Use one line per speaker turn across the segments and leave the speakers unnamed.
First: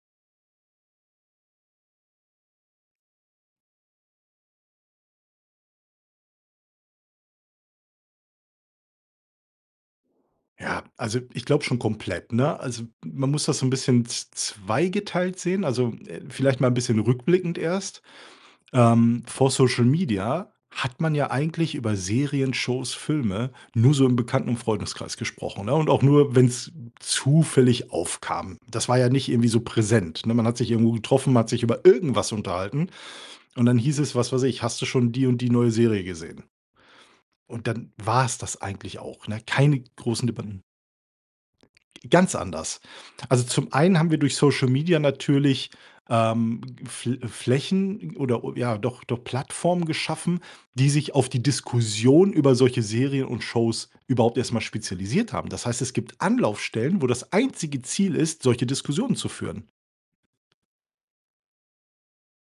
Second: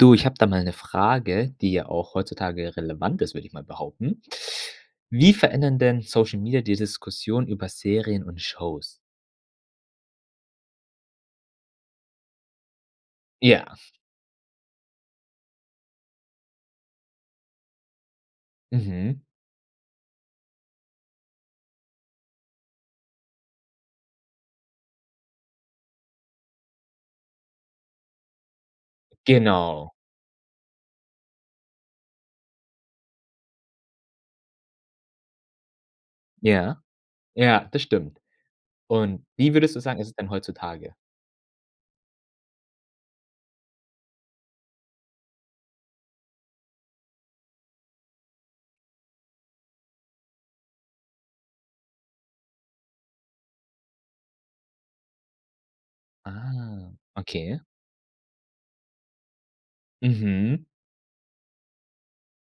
Du, ich habe da mal ‘ne Frage, die ja auch heutzutage relevant ist, würde ich mal behaupten. Wie verändern denn Social Media die Diskussion über Serien und Shows?
Ja. Also, ich glaube schon komplett, ne? Also, man muss das so ‘n
Ja.
bisschen z z zweigeteilt sehen. Also, äh, vielleicht mal ‘n bisschen rückblickend erst.
Mhm.
Ähm, vor Social Media hat man ja eigentlich über Serien, Shows, Filme nur so im Bekannten und Freundeskreis gesprochen, ne, und auch nur, wenn's zufällig aufkam. Das war ja nicht irgendwie so
Genau.
präsent, ne? Man hat sich irgendwo getroffen, man hat sich über irgendwas unterhalten und dann hieß es, was weiß ich: „Hast du schon die und die neue Serie gesehen?“
Ja.
Und,
Ja, das
dann
stimmt.
war's das eigentlich
Und,
auch, ne?
wie würdest
Keine
du sagen, ist es
großen
denn
Debatten.
heutzutage?
Ganz anders. Also, zum einen haben wir durch Social Media natürlich, ähm, F Flächen oder o ja, doch, doch Plattformen geschaffen, die sich auf die Diskussion über solche Serien und Shows überhaupt erst mal spezialisiert haben. Das heißt, es gibt
Ah,
Anlaufstellen, wo das
okay.
einzige Ziel ist, solche Diskussionen zu führen.
Mhm.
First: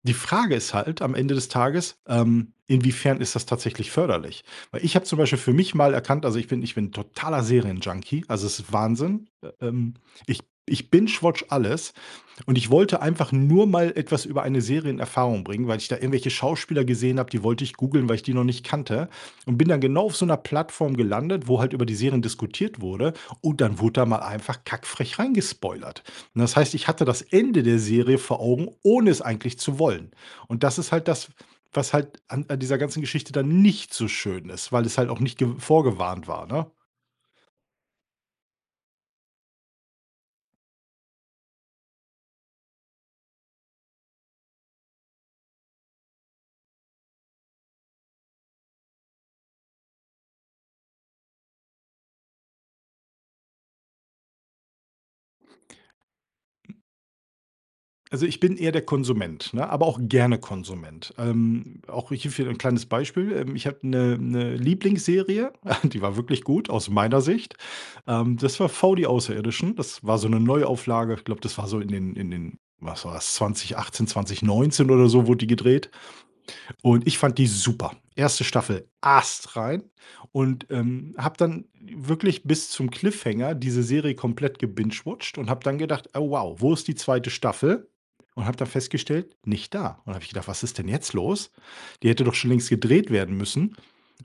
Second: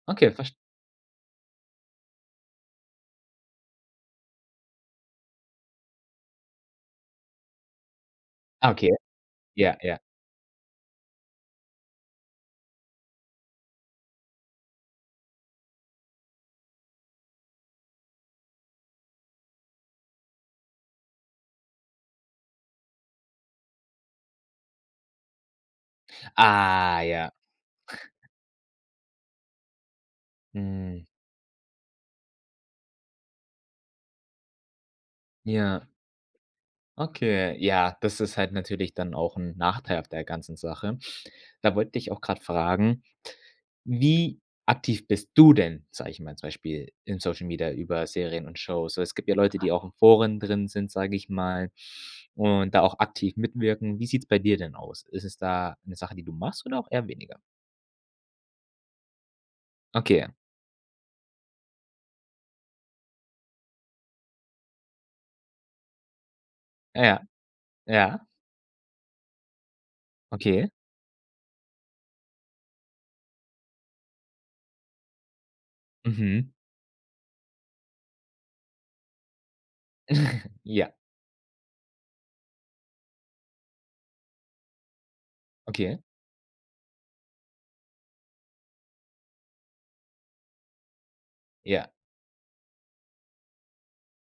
Die
Okay,
Frage
versch
ist halt, am Ende des Tages, ähm, inwiefern ist das tatsächlich förderlich? Weil ich habe zum Beispiel für mich mal erkannt, also, ich bin ich bin ‘n totaler Serienjunkie. Also, es ist
Ah, okay.
Wahnsinn. Äh,
Ja,
ähm,
ja.
ich b ich bingewatche alles und ich wollte einfach nur mal etwas über eine Serie in Erfahrung bringen, weil ich da irgendwelche Schauspieler gesehen habe, die wollte ich googeln, weil ich die noch nicht kannte und bin dann genau auf so ‘ner Plattform gelandet, wo halt über die Serien diskutiert wurde und dann wurde da mal einfach kack frech rein gespoilert. Und, das heißt, ich
Ah,
hatte das
ja.
Ende der Serie vor Augen, ohne es eigentlich zu wollen. Und, das ist
Hm.
halt das, was halt an an dieser ganzen Geschichte dann nicht so schön ist, weil es halt auch nicht ge
Ja.
vorgewarnt war, ne?
Okay, ja, das ist halt natürlich dann auch ‘n Nachteil auch der ganzen Sache. Da wollte ich auch grade fragen, wie aktiv bist du denn, sage ich mal, zum Beispiel in Social Media über Serien und Shows? Also, es gibt ja Leute, die auch in Foren drin sind, sage ich mal, und da auch aktiv mitwirken. Wie sieht's bei dir denn aus? Ist es da ‘ne Sache die du machst oder auch eher weniger?
Also, ich bin eher der Konsument, ne, aber auch
Okay.
gerne Konsument. Ähm, auch ich hierfür ‘n kleines Beispiel, ähm, ich habe ‘ne ‘ne Lieblingsserie, die war wirklich gut, aus
Ja, ja.
meiner Sicht.
Ja?
Ähm, das war „V die Außerirdischen.“ Das war so ‘ne
Okay.
Neuauflage. Ich glaube, das war so in den in den, was war‘s? 2018, 2019 oder so wurde die gedreht
Mhm.
und ich fand die super. 1. Staffel, astrein und,
Ja.
ähm, habe dann wirklich bis zum Cliffhanger diese Serie komplett gebingewatcht und habe dann
Okay.
gedacht: „Oh wow, wo ist die 2. Staffel?“, und habe dann festgestellt: „Nicht da.“ Und, dann habe ich gedacht: „Was ist denn jetzt los?
Ja.
Die hätte doch schon längst gedreht werden müssen.“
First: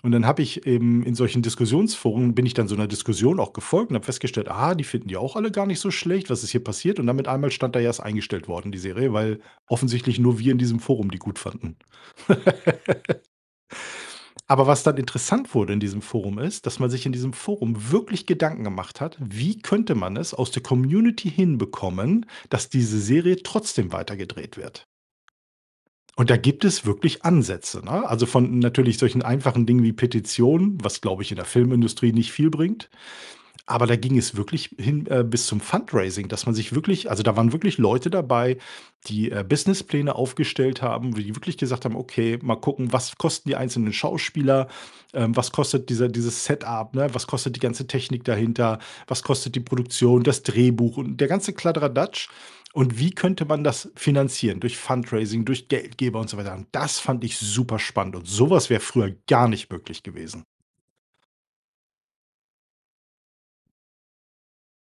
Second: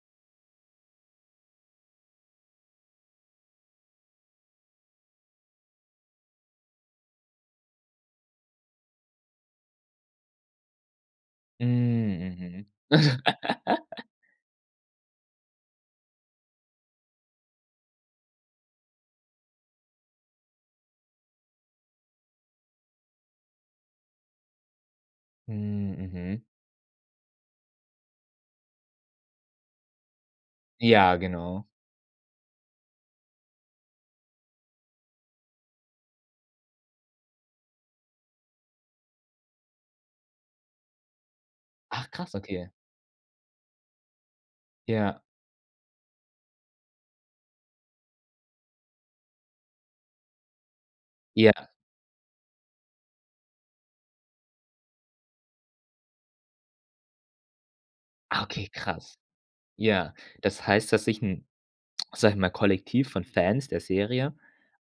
Und, dann habe eben in solchen Diskussionsforen, bin ich dann so ‘ner Diskussion auch gefolgt, und habe festgestellt: „Aha, die finden die auch alle gar nicht so schlecht. Was ist hier passiert?“ Und, dann mit einmal stand da: „Ja, ist eingestellt worden die Serie“, weil offensichtlich nur wir in diesem Forum die gut
Hm,
fanden.
mhm.
Aber, was dann interessant wurde in diesem Forum, ist, dass man sich in diesem Forum wirklich Gedanken gemacht hat: Wie könnte man es aus der Community hinbekommen, dass diese Serie trotzdem weitergedreht wird?
Hm,
Und, da
mhm.
gibt es wirklich Ansätze, ne? Also, von natürlich solchen einfachen Dingen wie Petitionen, was
Ja,
glaube ich, in der
genau.
Filmindustrie nicht viel bringt. Aber, da ging es wirklich hin, äh, bis zum Fundraising, dass man sich wirklich also, da waren wirklich Leute dabei, die, äh, Business Pläne aufgestellt haben, wie die wirklich gesagt haben:
Ach, krass.
„Okay, mal
Okay
gucken, was kosten die einzelnen Schauspieler?
Ja.
Ähm, was kostet diese dieses Setup, ne, was kostet die ganze Technik dahinter? Was kostet die Produktion, das Drehbuch und der ganze
Ja.
Kladderadatsch. Und, wie könnte man das finanzieren durch Fundraising, durch Geldgeber“, und so weiter. Und, das fand ich super spannend und
Ah,
sowas
okay,
wäre früher
krass.
gar nicht möglich
Ja,
gewesen.
das heißt, dass sich ‘n, sage ich mal, Kollektiv von Fans der Serie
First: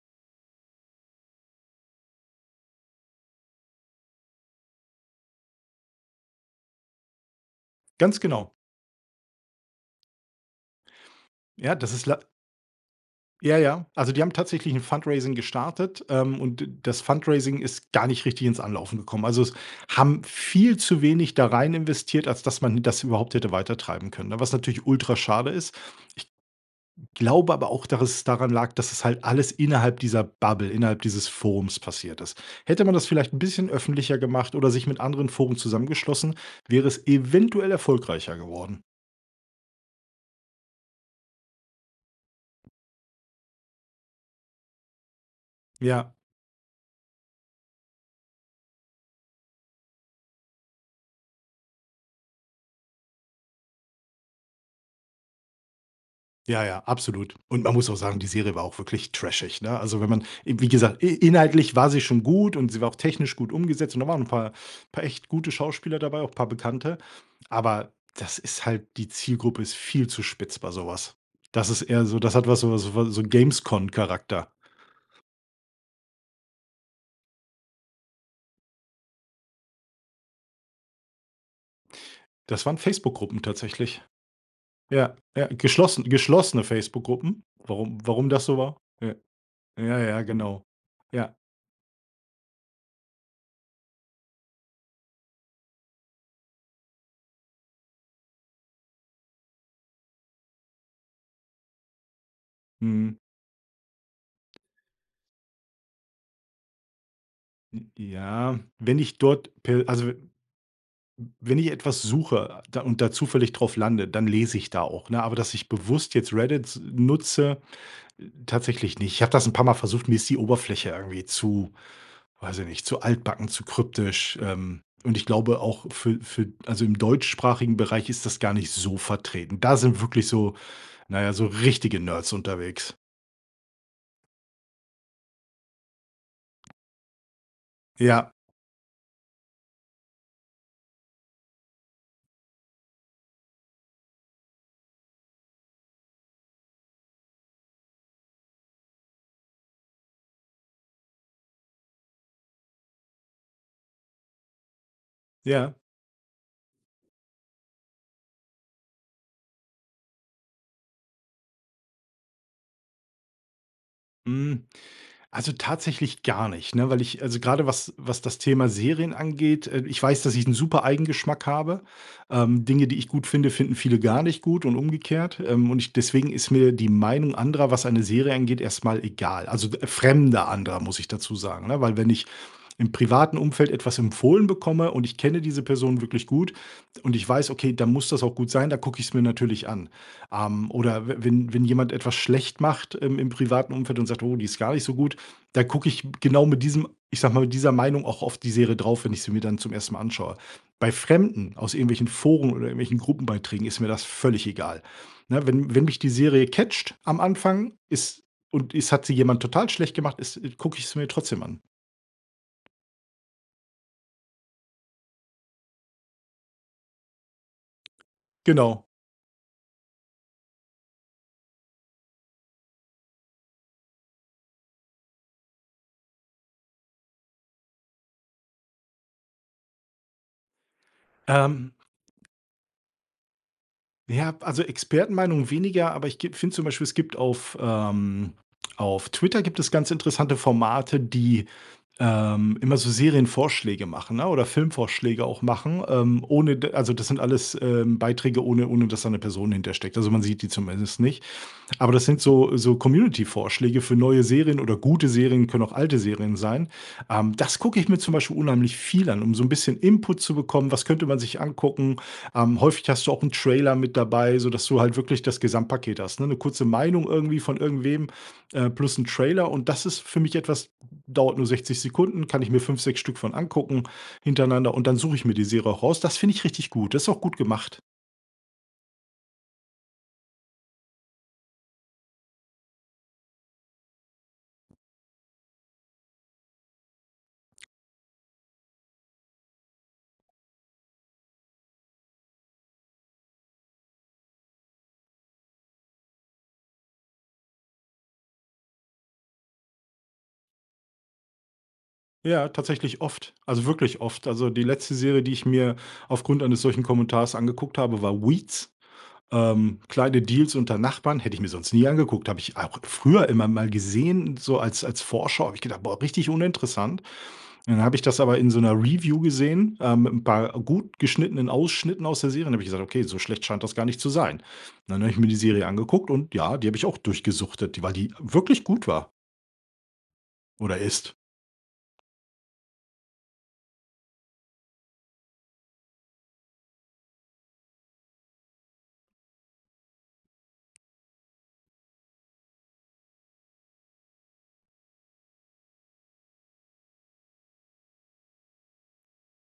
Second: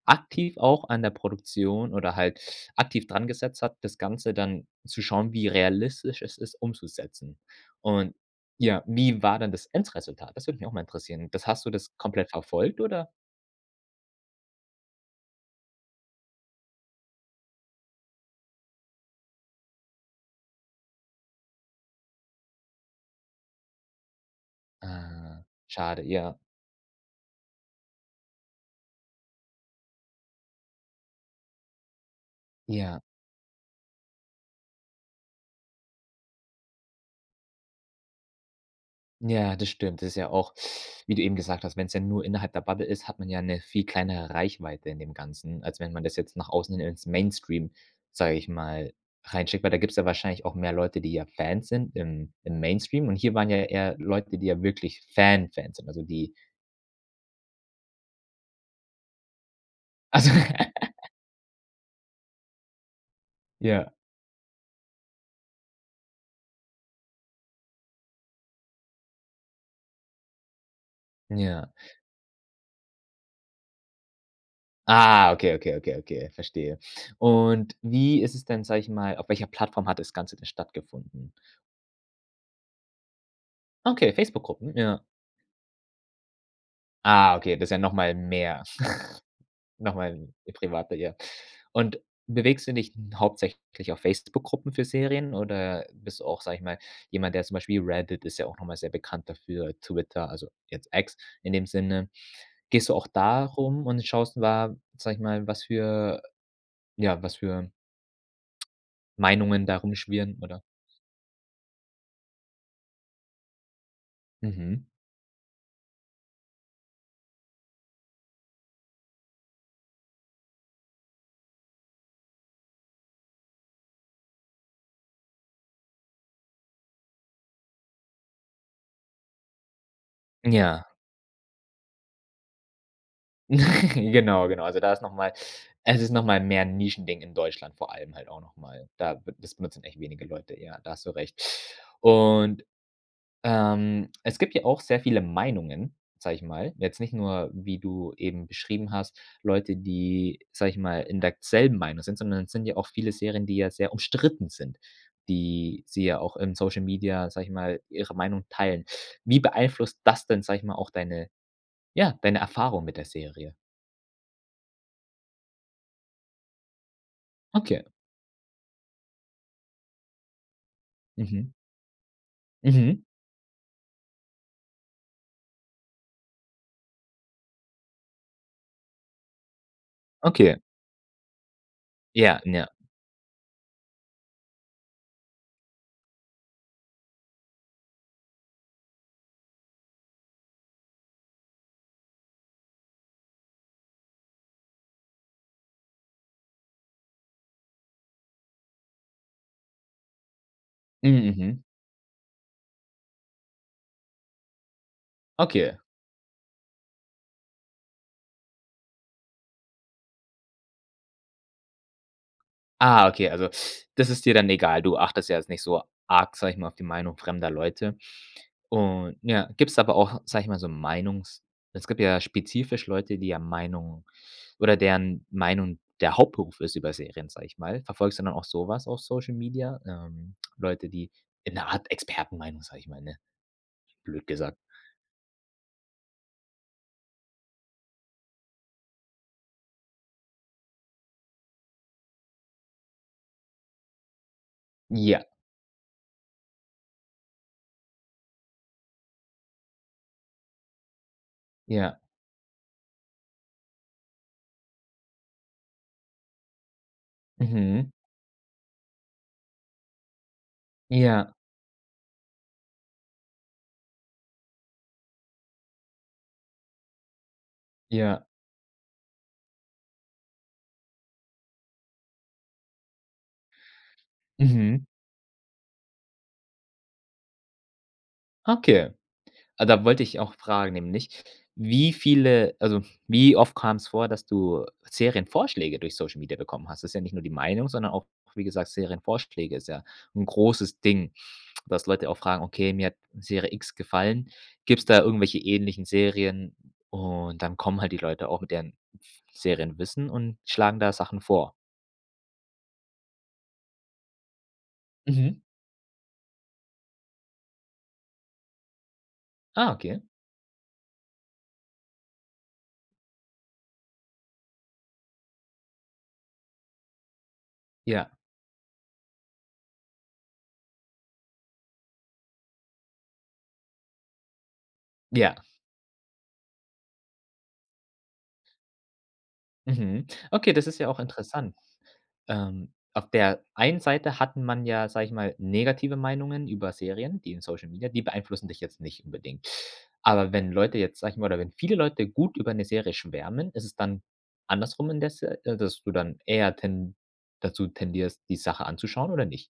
aktiv auch an der Produktion oder halt aktiv daran gesetzt hat, das Ganze dann zu schauen, wie realistisch es ist umzusetzen. Und,
Ganz genau.
ja, wie war denn das Endresultat? Das würde mich auch mal interessieren. Das hast du
Ja, das
das
ist lei
komplett verfolgt, oder?
Ja, ja. Also, die haben tatsächlich ‘n Fundraising gestartet, ähm, und d das Fundraising ist gar nicht richtig ins Anlaufen gekommen. Also, es haben viel zu wenig da rein investiert, als dass man das überhaupt hätte weitertreiben können, ne, was natürlich ultra
Ah,
schade ist.
schade,
Ich
ja.
glaube aber auch, dass es daran lag, dass es halt alles innerhalb dieser Bubble, innerhalb dieses Forums, passiert ist. Hätte man
Ja.
das vielleicht ‘n bisschen öffentlicher gemacht oder sich mit anderen Foren zusammengeschlossen, wäre es eventuell erfolgreicher geworden.
Ja, das stimmt. Das ist ja auch wie du eben gesagt hast, wenn‘s ja nur innerhalb der Bubble ist, hat man ja ‘ne viel kleinere Reichweite in dem Ganzen, als wenn man
Ja.
das jetzt nach außen hin ins Mainstream, sage ich mal, reinschickt, weil da gibt's ja wahrscheinlich auch mehr Leute, die ja Fans sind im im Mainstream und hier waren ja eher Leute, die ja wirklich Fan-Fans sind, also die
Ja, ja, absolut. Und, man muss auch sagen, die Serie war auch wirklich trashig, ne? Also, wenn man,
Also
e wie gesagt, in inhaltlich war sie schon gut und sie war auch technisch gut
Ja.
umgesetzt und da waren ‘n paar, paar echt gute Schauspieler dabei, auch ‘n paar Bekannte, aber das ist halt die Zielgruppe ist viel zu spitz bei so was. Das
Ja.
ist eher so das hat was so, so von so Games Con Charakter.
Ah, okay, okay, okay, okay. Verstehe. Und, wie ist es denn, sage ich mal auf welcher Plattform hat das Ganze denn stattgefunden?
Das waren Facebook-Gruppen tatsächlich.
Okay, Facebook-Gruppen, ja.
Ja, ja, geschlossen geschlossene
Ah
Facebook-Gruppen.
okay, das ist ja
Warum
nochmal
warum das so
mehr
war? Ja. Ja, ja,
nochmal
genau.
privater, ja.
Ja.
Und bewegst du dich n hauptsächlich auf Facebook-Gruppen für Serien oder bist du auch, sage ich mal, jemand, der, zum Beispiel Reddit ist ja auch nochmal sehr bekannt dafür, Twitter, also, jetzt X, in dem Sinne, gehst du auch
Mhm.
da rum und schaust wa, sage ich mal, was für, ja, was für
N ja, wenn ich dort
Meinungen da
per also, w m
rumschwirren, oder?
wenn ich etwas suche, da und da zufällig drauf lande, dann lese ich da
Mhm.
auch, ne, aber dass ich bewusst jetzt Reddit nutze, äh, tatsächlich nicht. Ich habe das 'n paar Mal versucht. Mir ist die Oberfläche irgendwie zu weiß ich nicht, zu altbacken, zu kryptisch, ähm, und ich glaube auch für für, also, im deutschsprachigen Bereich ist das gar nicht so vertreten. Da sind wirklich so,
Ja.
na ja, so richtige Nerds unterwegs.
Genau, genau. Also, da ist nochmal es ist nochmal mehr 'n Nischending in Deutschland vor allem halt
Ja.
auch nochmal da b das benutzen echt wenige Leute, ja, da hast du recht. Und, ähm, es gibt ja auch sehr viele Meinungen, sage ich mal, jetzt nicht nur, wie du eben beschrieben hast, Leute, die, sage ich mal, in der k selben Meinung sind, sondern es sind ja auch viele Serien, die ja sehr umstritten sind,
Ja.
die sie ja auch im Social Media, sage ich mal, ihre Meinung teilen. Wie beeinflusst das denn, sage ich mal, auch deine, ja, deine Erfahrung mit der Serie?
Hm, also, tatsächlich gar nicht, ne, weil ich also, grade
Okay.
was was das Thema Serien angeht, äh, ich weiß, dass ich 'n super eigen Geschmack
Mhm.
habe, ähm. Dinge, die
Mhm.
ich gut finde, finden viele gar nicht gut und umgekehrt, ähm. Und deswegen ist mir die Meinung anderer, was eine Serie angeht, erst mal egal. Also, f fremde
Okay.
andere, muss ich dazu sagen, ne, weil wenn ich
Ja, ja.
im privaten Umfeld etwas empfohlen bekomme und ich kenne diese Personen wirklich gut, und ich weiß, okay, dann muss das auch gut sein. Dann gucke ich es mir natürlich an, am. Oder w wenn wenn jemand etwas schlecht macht im im privaten Umfeld und sagt: „Oh, die ist gar nicht so gut.” Da gucke ich m genau mit diesem, ich sage mal, mit dieser Meinung auch auf die Serie drauf, wenn ich sie mir dann zum 1. Mal anschaue. Bei Fremden
Mhm.
aus irgendwelchen Foren oder irgendwelchen Gruppenbeiträgen ist mir das völlig egal, ne? Wenn
Okay.
wenn mich die Serie catcht am Anfang ist und es hat sie jemand total schlecht gemacht ist gucke ich sie mir trotzdem an.
Ah, okay, also, das ist dir dann egal. Du achtest da jetzt nicht so arg, sage ich mal, auf die Meinung fremder Leute.
Genau.
Und ja, gibt's aber auch, sage ich mal, so Meinungs es gibt ja spezifisch Leute, die, ja, Meinungen oder deren Meinung der Hauptberuf ist über Serien, sage ich mal. Verfolgst du dann auch sowas auf Social Media, ähm, Leute, die 'ne
Ähm
Art Expertenmeinung, sage ich mal, ne, blöd
Ja,
gesagt.
also, Expertenmeinungen weniger. Aber ich gib finde zum Beispiel, es gibt auf, ähm, auf Twitter gibt es ganz interessante Formate, die, ähm, immer so Serienvorschläge machen, ne, oder
Ja.
Filmvorschläge auch machen, ähm, ohne d also, das sind alles, ähm, Beiträge, ohne ohne dass da 'ne Person hintersteckt. Also, man sieht die zumindest nicht. Aber
Ja.
das sind so so Community-Vorschläge für neue Serien oder gute Serien, können auch alte Serien sein, ähm, das gucke ich
Mhm.
mir zum Beispiel unheimlich viel an, um so 'n bisschen Input zu bekommen: „Was könnte man
Ja.
sich angucken?” Ähm, häufig hast du auch 'n Trailer mit dabei, so dass du halt wirklich das Gesamtpaket hast, ne, 'ne kurze Meinung irgendwie von irgendwem,
Ja.
ähm, plus 'n Trailer. Und das ist für mich etwas dauert nur 60 Sekunden, kann ich mir 5, 6 Stück von angucken hintereinander.
Mhm.
Und dann suche ich mir die Serie auch raus. Das finde ich richtig gut. Das ist auch gut gemacht.
Okay. Ah, da wollte ich auch fragen, nämlich, wie viele also wie oft kam's vor, dass du Serienvorschläge durch Social Media bekommen hast? Das ist ja nicht nur die Meinung, sondern auch, wie gesagt Serienvorschläge ist ja 'n großes Ding, dass Leute auch fragen: „Okay, mir hat Serie X gefallen. Gibt's da irgendwelche ähnlichen Serien?” und dann kommen halt die Leute auch mit deren f Serienwissen und schlagen da Sachen vor.
Ja, tatsächlich oft. Also wirklich oft. Also die letzte Serie, die
Mhm.
ich mir aufgrund eines solchen Kommentars angeguckt habe, war „Weeds”,
Ah,
ähm,
okay.
„Kleine Deals unter Nachbarn“. Hätte ich mir sonst nie angeguckt. Habe ich auch früher immer mal gesehen, so als als Vorschau. Habe ich gedacht: „Boah, richtig uninteressant.” Dann habe ich
Ja.
das aber in so 'ner Review gesehen, äh, mit 'n paar gut geschnittenen Ausschnitten aus der Serie. Und da habe ich gesagt: „Okay, so schlecht scheint das gar nicht zu sein.” Dann habe ich mir
Ja.
die Serie angeguckt. Und ja, die habe ich auch durchgesuchtet, die weil die wirklich gut war
Mhm. Okay, das
oder
ist ja auch
ist.
interessant. Ähm, auf der einen Seite hat man ja, sage ich mal, negative Meinungen über Serien. Die in Social Media, die beeinflussen dich jetzt nicht unbedingt. Aber wenn Leute jetzt, sage ich mal oder wenn viele Leute gut über 'ne Serie schwärmen, ist es dann andersrum indes äh, dass du dann eher ten dazu tendierst, die Sache anzuschauen, oder nicht?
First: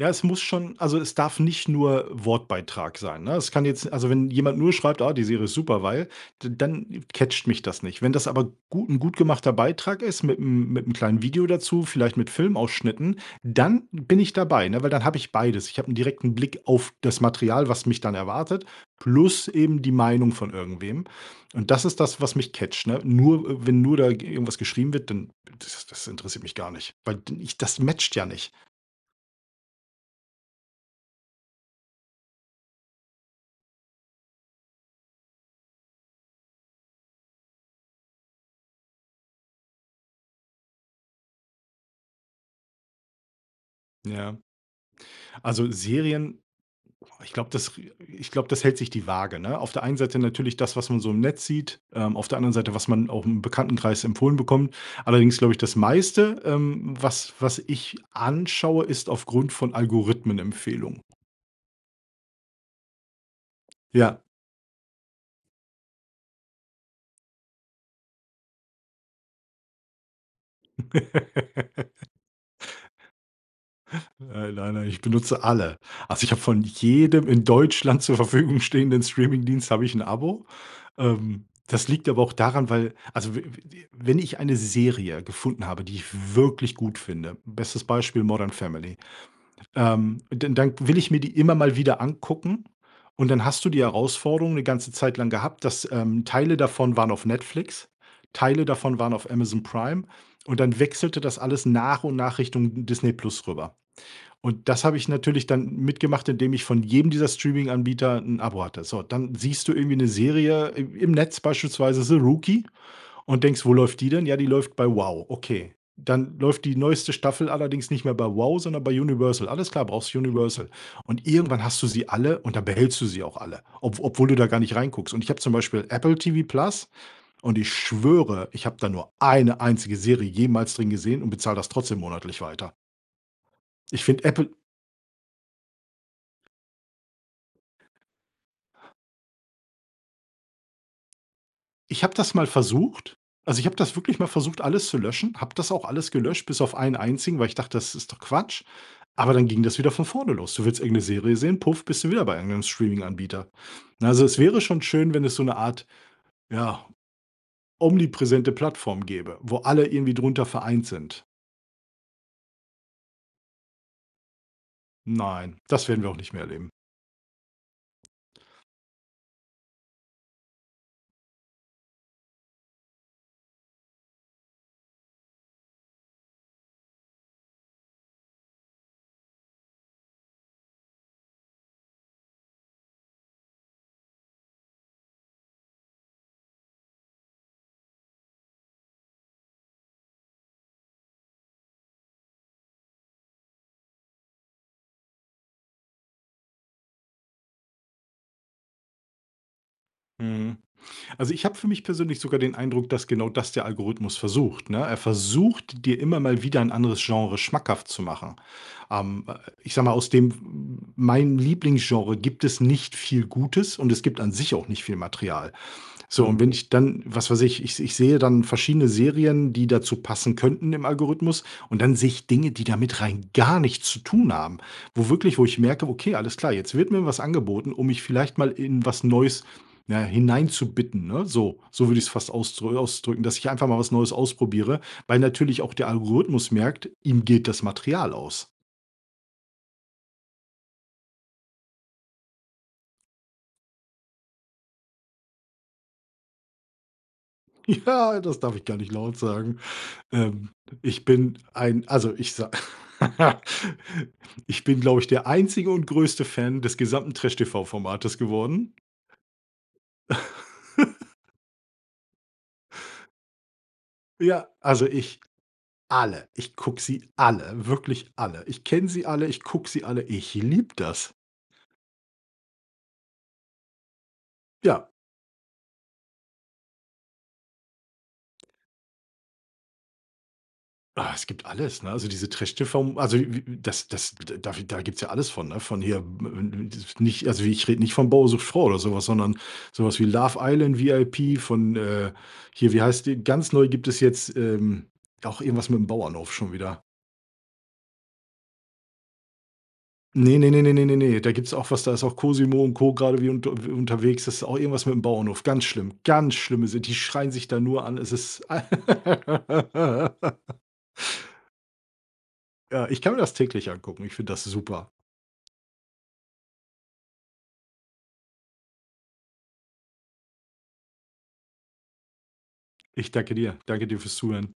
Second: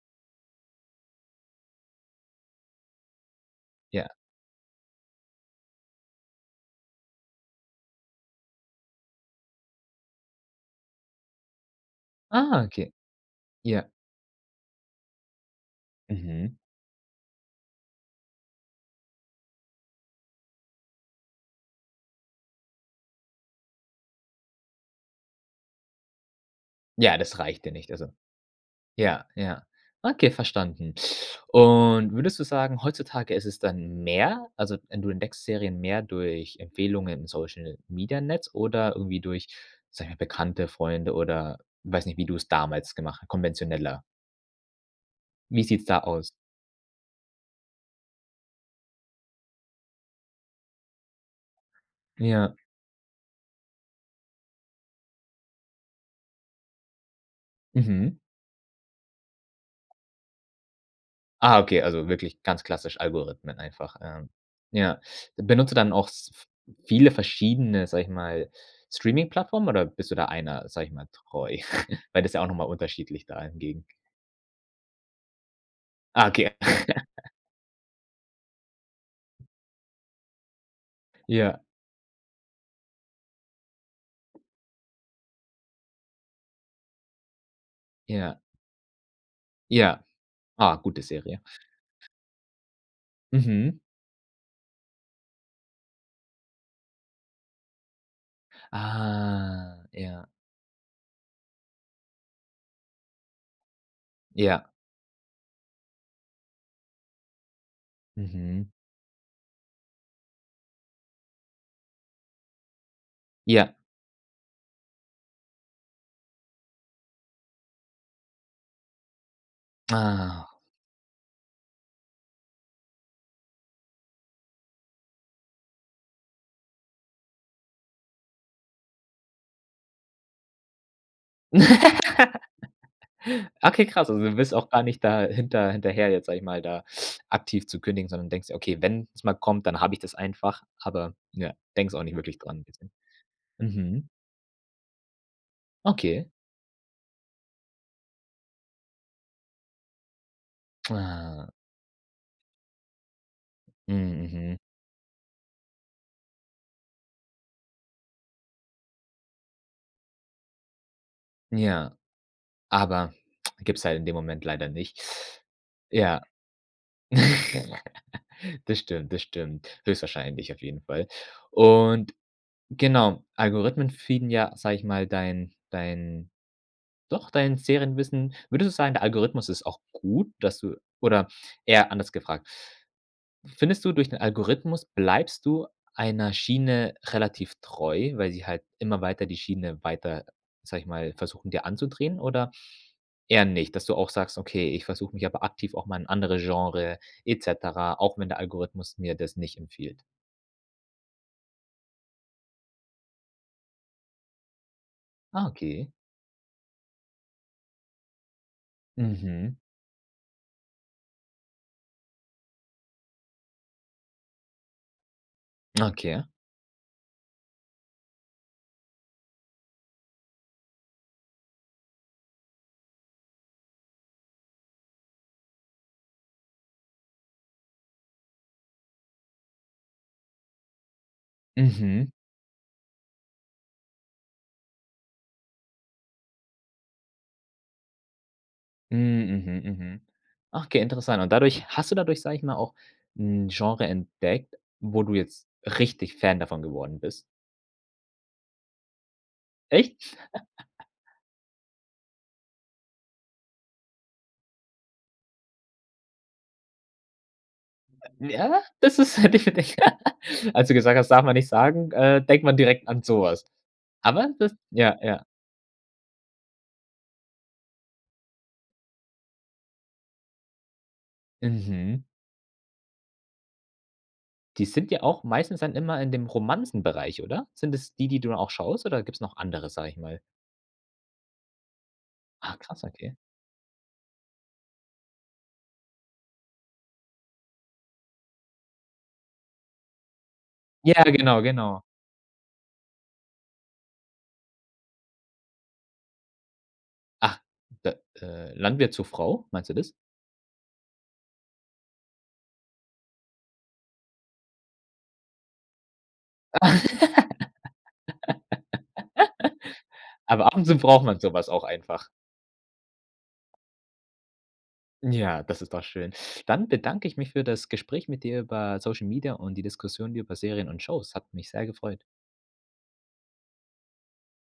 Ja, es muss schon also, es darf nicht nur Wortbeitrag sein, ne? Es kann jetzt also,
Ja.
wenn jemand nur schreibt: „Ah, die Serie ist super, weil“ d dann catcht mich das nicht. Wenn das aber gu 'n gut gemachter Beitrag ist mitm mitm kleinen Video dazu, vielleicht mit
Ah, okay.
Filmausschnitten, dann
Ja.
bin ich dabei, ne? Weil dann habe ich beides. Ich habe 'n direkten
Mhm.
Blick auf das Material, was mich dann erwartet, plus eben die Meinung von irgendwem. Und das ist das, was mich catcht, ne? Nur, äh wenn nur da ge irgendwas geschrieben wird, dann das das interessiert mich gar nicht, weil
Ja,
da
das
ich
reicht ja
das
nicht, also.
matcht ja nicht.
Ja, ja, okay, verstanden. Und würdest du sagen, heutzutage ist es dann mehr also en du entdeckst Serien mehr durch Empfehlungen in Social-Media-Netz oder irgendwie durch, sage ich mal, Bekannte, Freunde oder, weiß nicht, wie du es damals gemacht h konventioneller?
Ja.
Wie
Also
sieht's da aus?
Serien, oh, ich glaube, das i ich glaube, das hält sich die Waage, ne? Auf der einen Seite natürlich das, was man so im Netz sieht, ähm, auf der anderen
Ja.
Seite, was man auch im Bekanntenkreis empfohlen bekommt. Allerdings glaube ich, das meiste, ähm, was was ich
Mhm.
anschaue, ist aufgrund von Algorithmenempfehlungen.
Ah, okay, also wirklich ganz klassisch, Algorithmen einfach,
Ja.
ähm, ja. Benutzt du dann auch s v viele verschiedene, sage ich mal, Streaming-Plattformen oder bist du da einer, sage ich mal, treu? Weil das ist ja auch nochmal unterschiedlich da hingegen.
Äh, nein, nein. Ich benutze alle. Also,
Ah,
ich habe
okay.
von jedem in Deutschland zur Verfügung stehenden Streamingdienst habe ich 'n Abo. Ähm,
Ja.
das liegt aber auch daran, weil also we we wi wenn ich eine Serie gefunden habe, die ich wirklich gut finde. Bestes Beispiel
Ja.
„Modern Family”,
Ja.
ähm, dann dann
Ah,
will
gute
ich mir die
Serie.
immer mal wieder angucken. Und dann hast du
Mhm.
die Herausforderung 'ne ganze Zeit lang gehabt, dass ähm, Teile davon waren auf Netflix, Teile davon waren auf Amazon
Ah,
Prime.
ja.
Und dann wechselte das alles nach und nach Richtung Disney+ rüber. Und
Ja.
das habe ich natürlich dann mitgemacht, indem ich von jedem dieser Streaminganbieter 'n Abo
Mhm.
hatte. So. Dann siehst du irgendwie 'ne Serie im im Netz, beispielsweise „The Rookie”, und denkst,
Ja.
wo läuft die denn? Ja, die läuft bei WOW. Okay, dann läuft die neueste Staffel allerdings nicht mehr bei WOW, sondern bei Universal. Alles klar, brauchst
Ah.
Universal. Und irgendwann hast du sie alle. Und dann behältst du sie auch alle, ob obwohl du da gar nicht reinguckst. Und ich habe zum Beispiel Apple TV+. Und ich schwöre, ich habe da nur eine einzige Serie jemals drin gesehen und bezahle das trotzdem monatlich weiter.
Okay,
Ich
krass, also
finde
du
Apple
bist auch gar nicht da hinter hinterher jetzt, sage ich mal, da aktiv zu kündigen, sondern denkst dir: „Okay, wenn es mal kommt, dann habe ich das einfach.“, aber ja, denkst
Ich
auch
habe
nicht
das
wirklich
mal
dran. [unintelligible]
versucht. Also, ich habe das
Mhm.
wirklich mal versucht, alles zu löschen. Habe das auch alles
Okay.
gelöscht bis auf einen einzigen, weil ich dachte, das ist doch Quatsch. Aber dann ging das wieder von vorne los. Du willst irgendeine Serie
Ah.
sehen. Puff. Bist du wieder bei irgendeinem Streaminganbieter.
Hm,
Ne, also, es
mhm.
wäre schon schön, wenn es so 'ne Art, ja, omnipräsente Plattform gäbe, wo alle irgendwie drunter vereint sind.
Ja, aber gibt's halt in dem Moment leider nicht.
Nein, das werden wir auch
Ja.
nicht mehr erleben.
Das stimmt, das stimmt, höchstwahrscheinlich auf jeden Fall. Und, genau, Algorithmen feeden ja, sage ich mal, dein dein, doch dein Serienwissen. Würdest du sagen, der Algorithmus ist auch gut, dass du oder eher anders gefragt findest du durch den Algorithmus bleibst du einer Schiene relativ treu, weil sie halt immer weiter die Schiene weiter, sage ich mal, versuchen, dir anzudrehen oder eher nicht, dass du auch sagst: „Okay, ich versuche mich aber aktiv auch mal in andere Genre et cetera, auch wenn der Algorithmus mir das nicht empfiehlt?“
Mhm. Also, ich habe für mich persönlich sogar den Eindruck, dass genau das der Algorithmus versucht, ne? Er
Ah,
versucht,
okay.
dir immer mal wieder ein anderes Genre schmackhaft zu machen. Ähm, äh,
Mhm.
ich sage mal, aus dem pf hm, mein Lieblingsgenre gibt es nicht viel Gutes und es gibt an sich auch nicht viel Material.
Okay.
So, und wenn ich dann, was weiß ich ich ich sehe dann verschiedene Serien, die dazu passen könnten im Algorithmus und dann sehe ich Dinge, die damit rein gar nichts zu tun haben. Wo wirklich wo ich merke, okay, alles klar, jetzt wird mir was angeboten, um mich vielleicht mal in was Neues ja hineinzubitten, ne, so. So würde ich es
Mhm.
fast aus äh, ausdrücken, dass ich einfach mal was Neues ausprobiere, weil natürlich auch der Algorithmus merkt, ihm geht das Material aus.
Hm, mhm, mhm. Okay, interessant und dadurch hast du dadurch, sage ich mal, auch ‘n Genre entdeckt, wo du jetzt richtig Fan davon geworden bist?
Ja, das darf ich gar nicht laut sagen.
Echt?
Ähm, ich bin ein, also, ich sa ich bin, glaube ich, der einzige und größte Fan des gesamten Trash TV-Formates
Äh, ja?
geworden.
Das ist hätte ich für dich als du gesagt hast, darf man nicht sagen, äh, denkt man direkt an sowas, aber
Ja.
das
Also,
ja,
ich
ja.
alle. Ich gucke sie alle. Wirklich alle. Ich kenne sie alle, ich gucke sie alle, ich liebe das.
Mhm. Die
Ja.
sind ja auch meistens dann immer in dem Romanzenbereich, oder? Sind es die, die du auch schaust oder gibt's noch andere, sage ich mal.
Ah, es gibt alles, ne? Also, diese
Ah, krass,
Trash-TV,
okay.
also, w w das das d da gibt 's ja alles von, ne, von hier [unintelligible] nicht, also, ich rede nicht von „Bauer sucht Frau“ oder sowas, sondern so was wie „Love Island
Ja,
VIP“
genau,
von,
genau.
äh, hier wie heißt die? Ganz neu gibt es jetzt, ähm, auch irgendwas mit ‘m Bauernhof schon wieder.
Ach, da äh, Landwirt zur Frau, meinst du das?
Ne, ne, ne, ne, ne, ne, ne. Da gibt‘s auch was, da ist auch Cosimo und Co grade wieder unter w unterwegs. Das ist auch irgendwas mit dem Bauernhof. Ganz schlimm. Ganz schlimme sind die, die schreien sich da nur an, es ist
Aber ab und zu braucht man sowas auch einfach.
Ja, ich kann mir das täglich angucken. Ich finde das super.
Ja, das ist doch schön. Dann bedanke ich mich für das Gespräch mit dir über Social Media und die Diskussion über Serien und Shows. Hat mich sehr gefreut.
Ich danke dir, danke dir fürs Zuhören.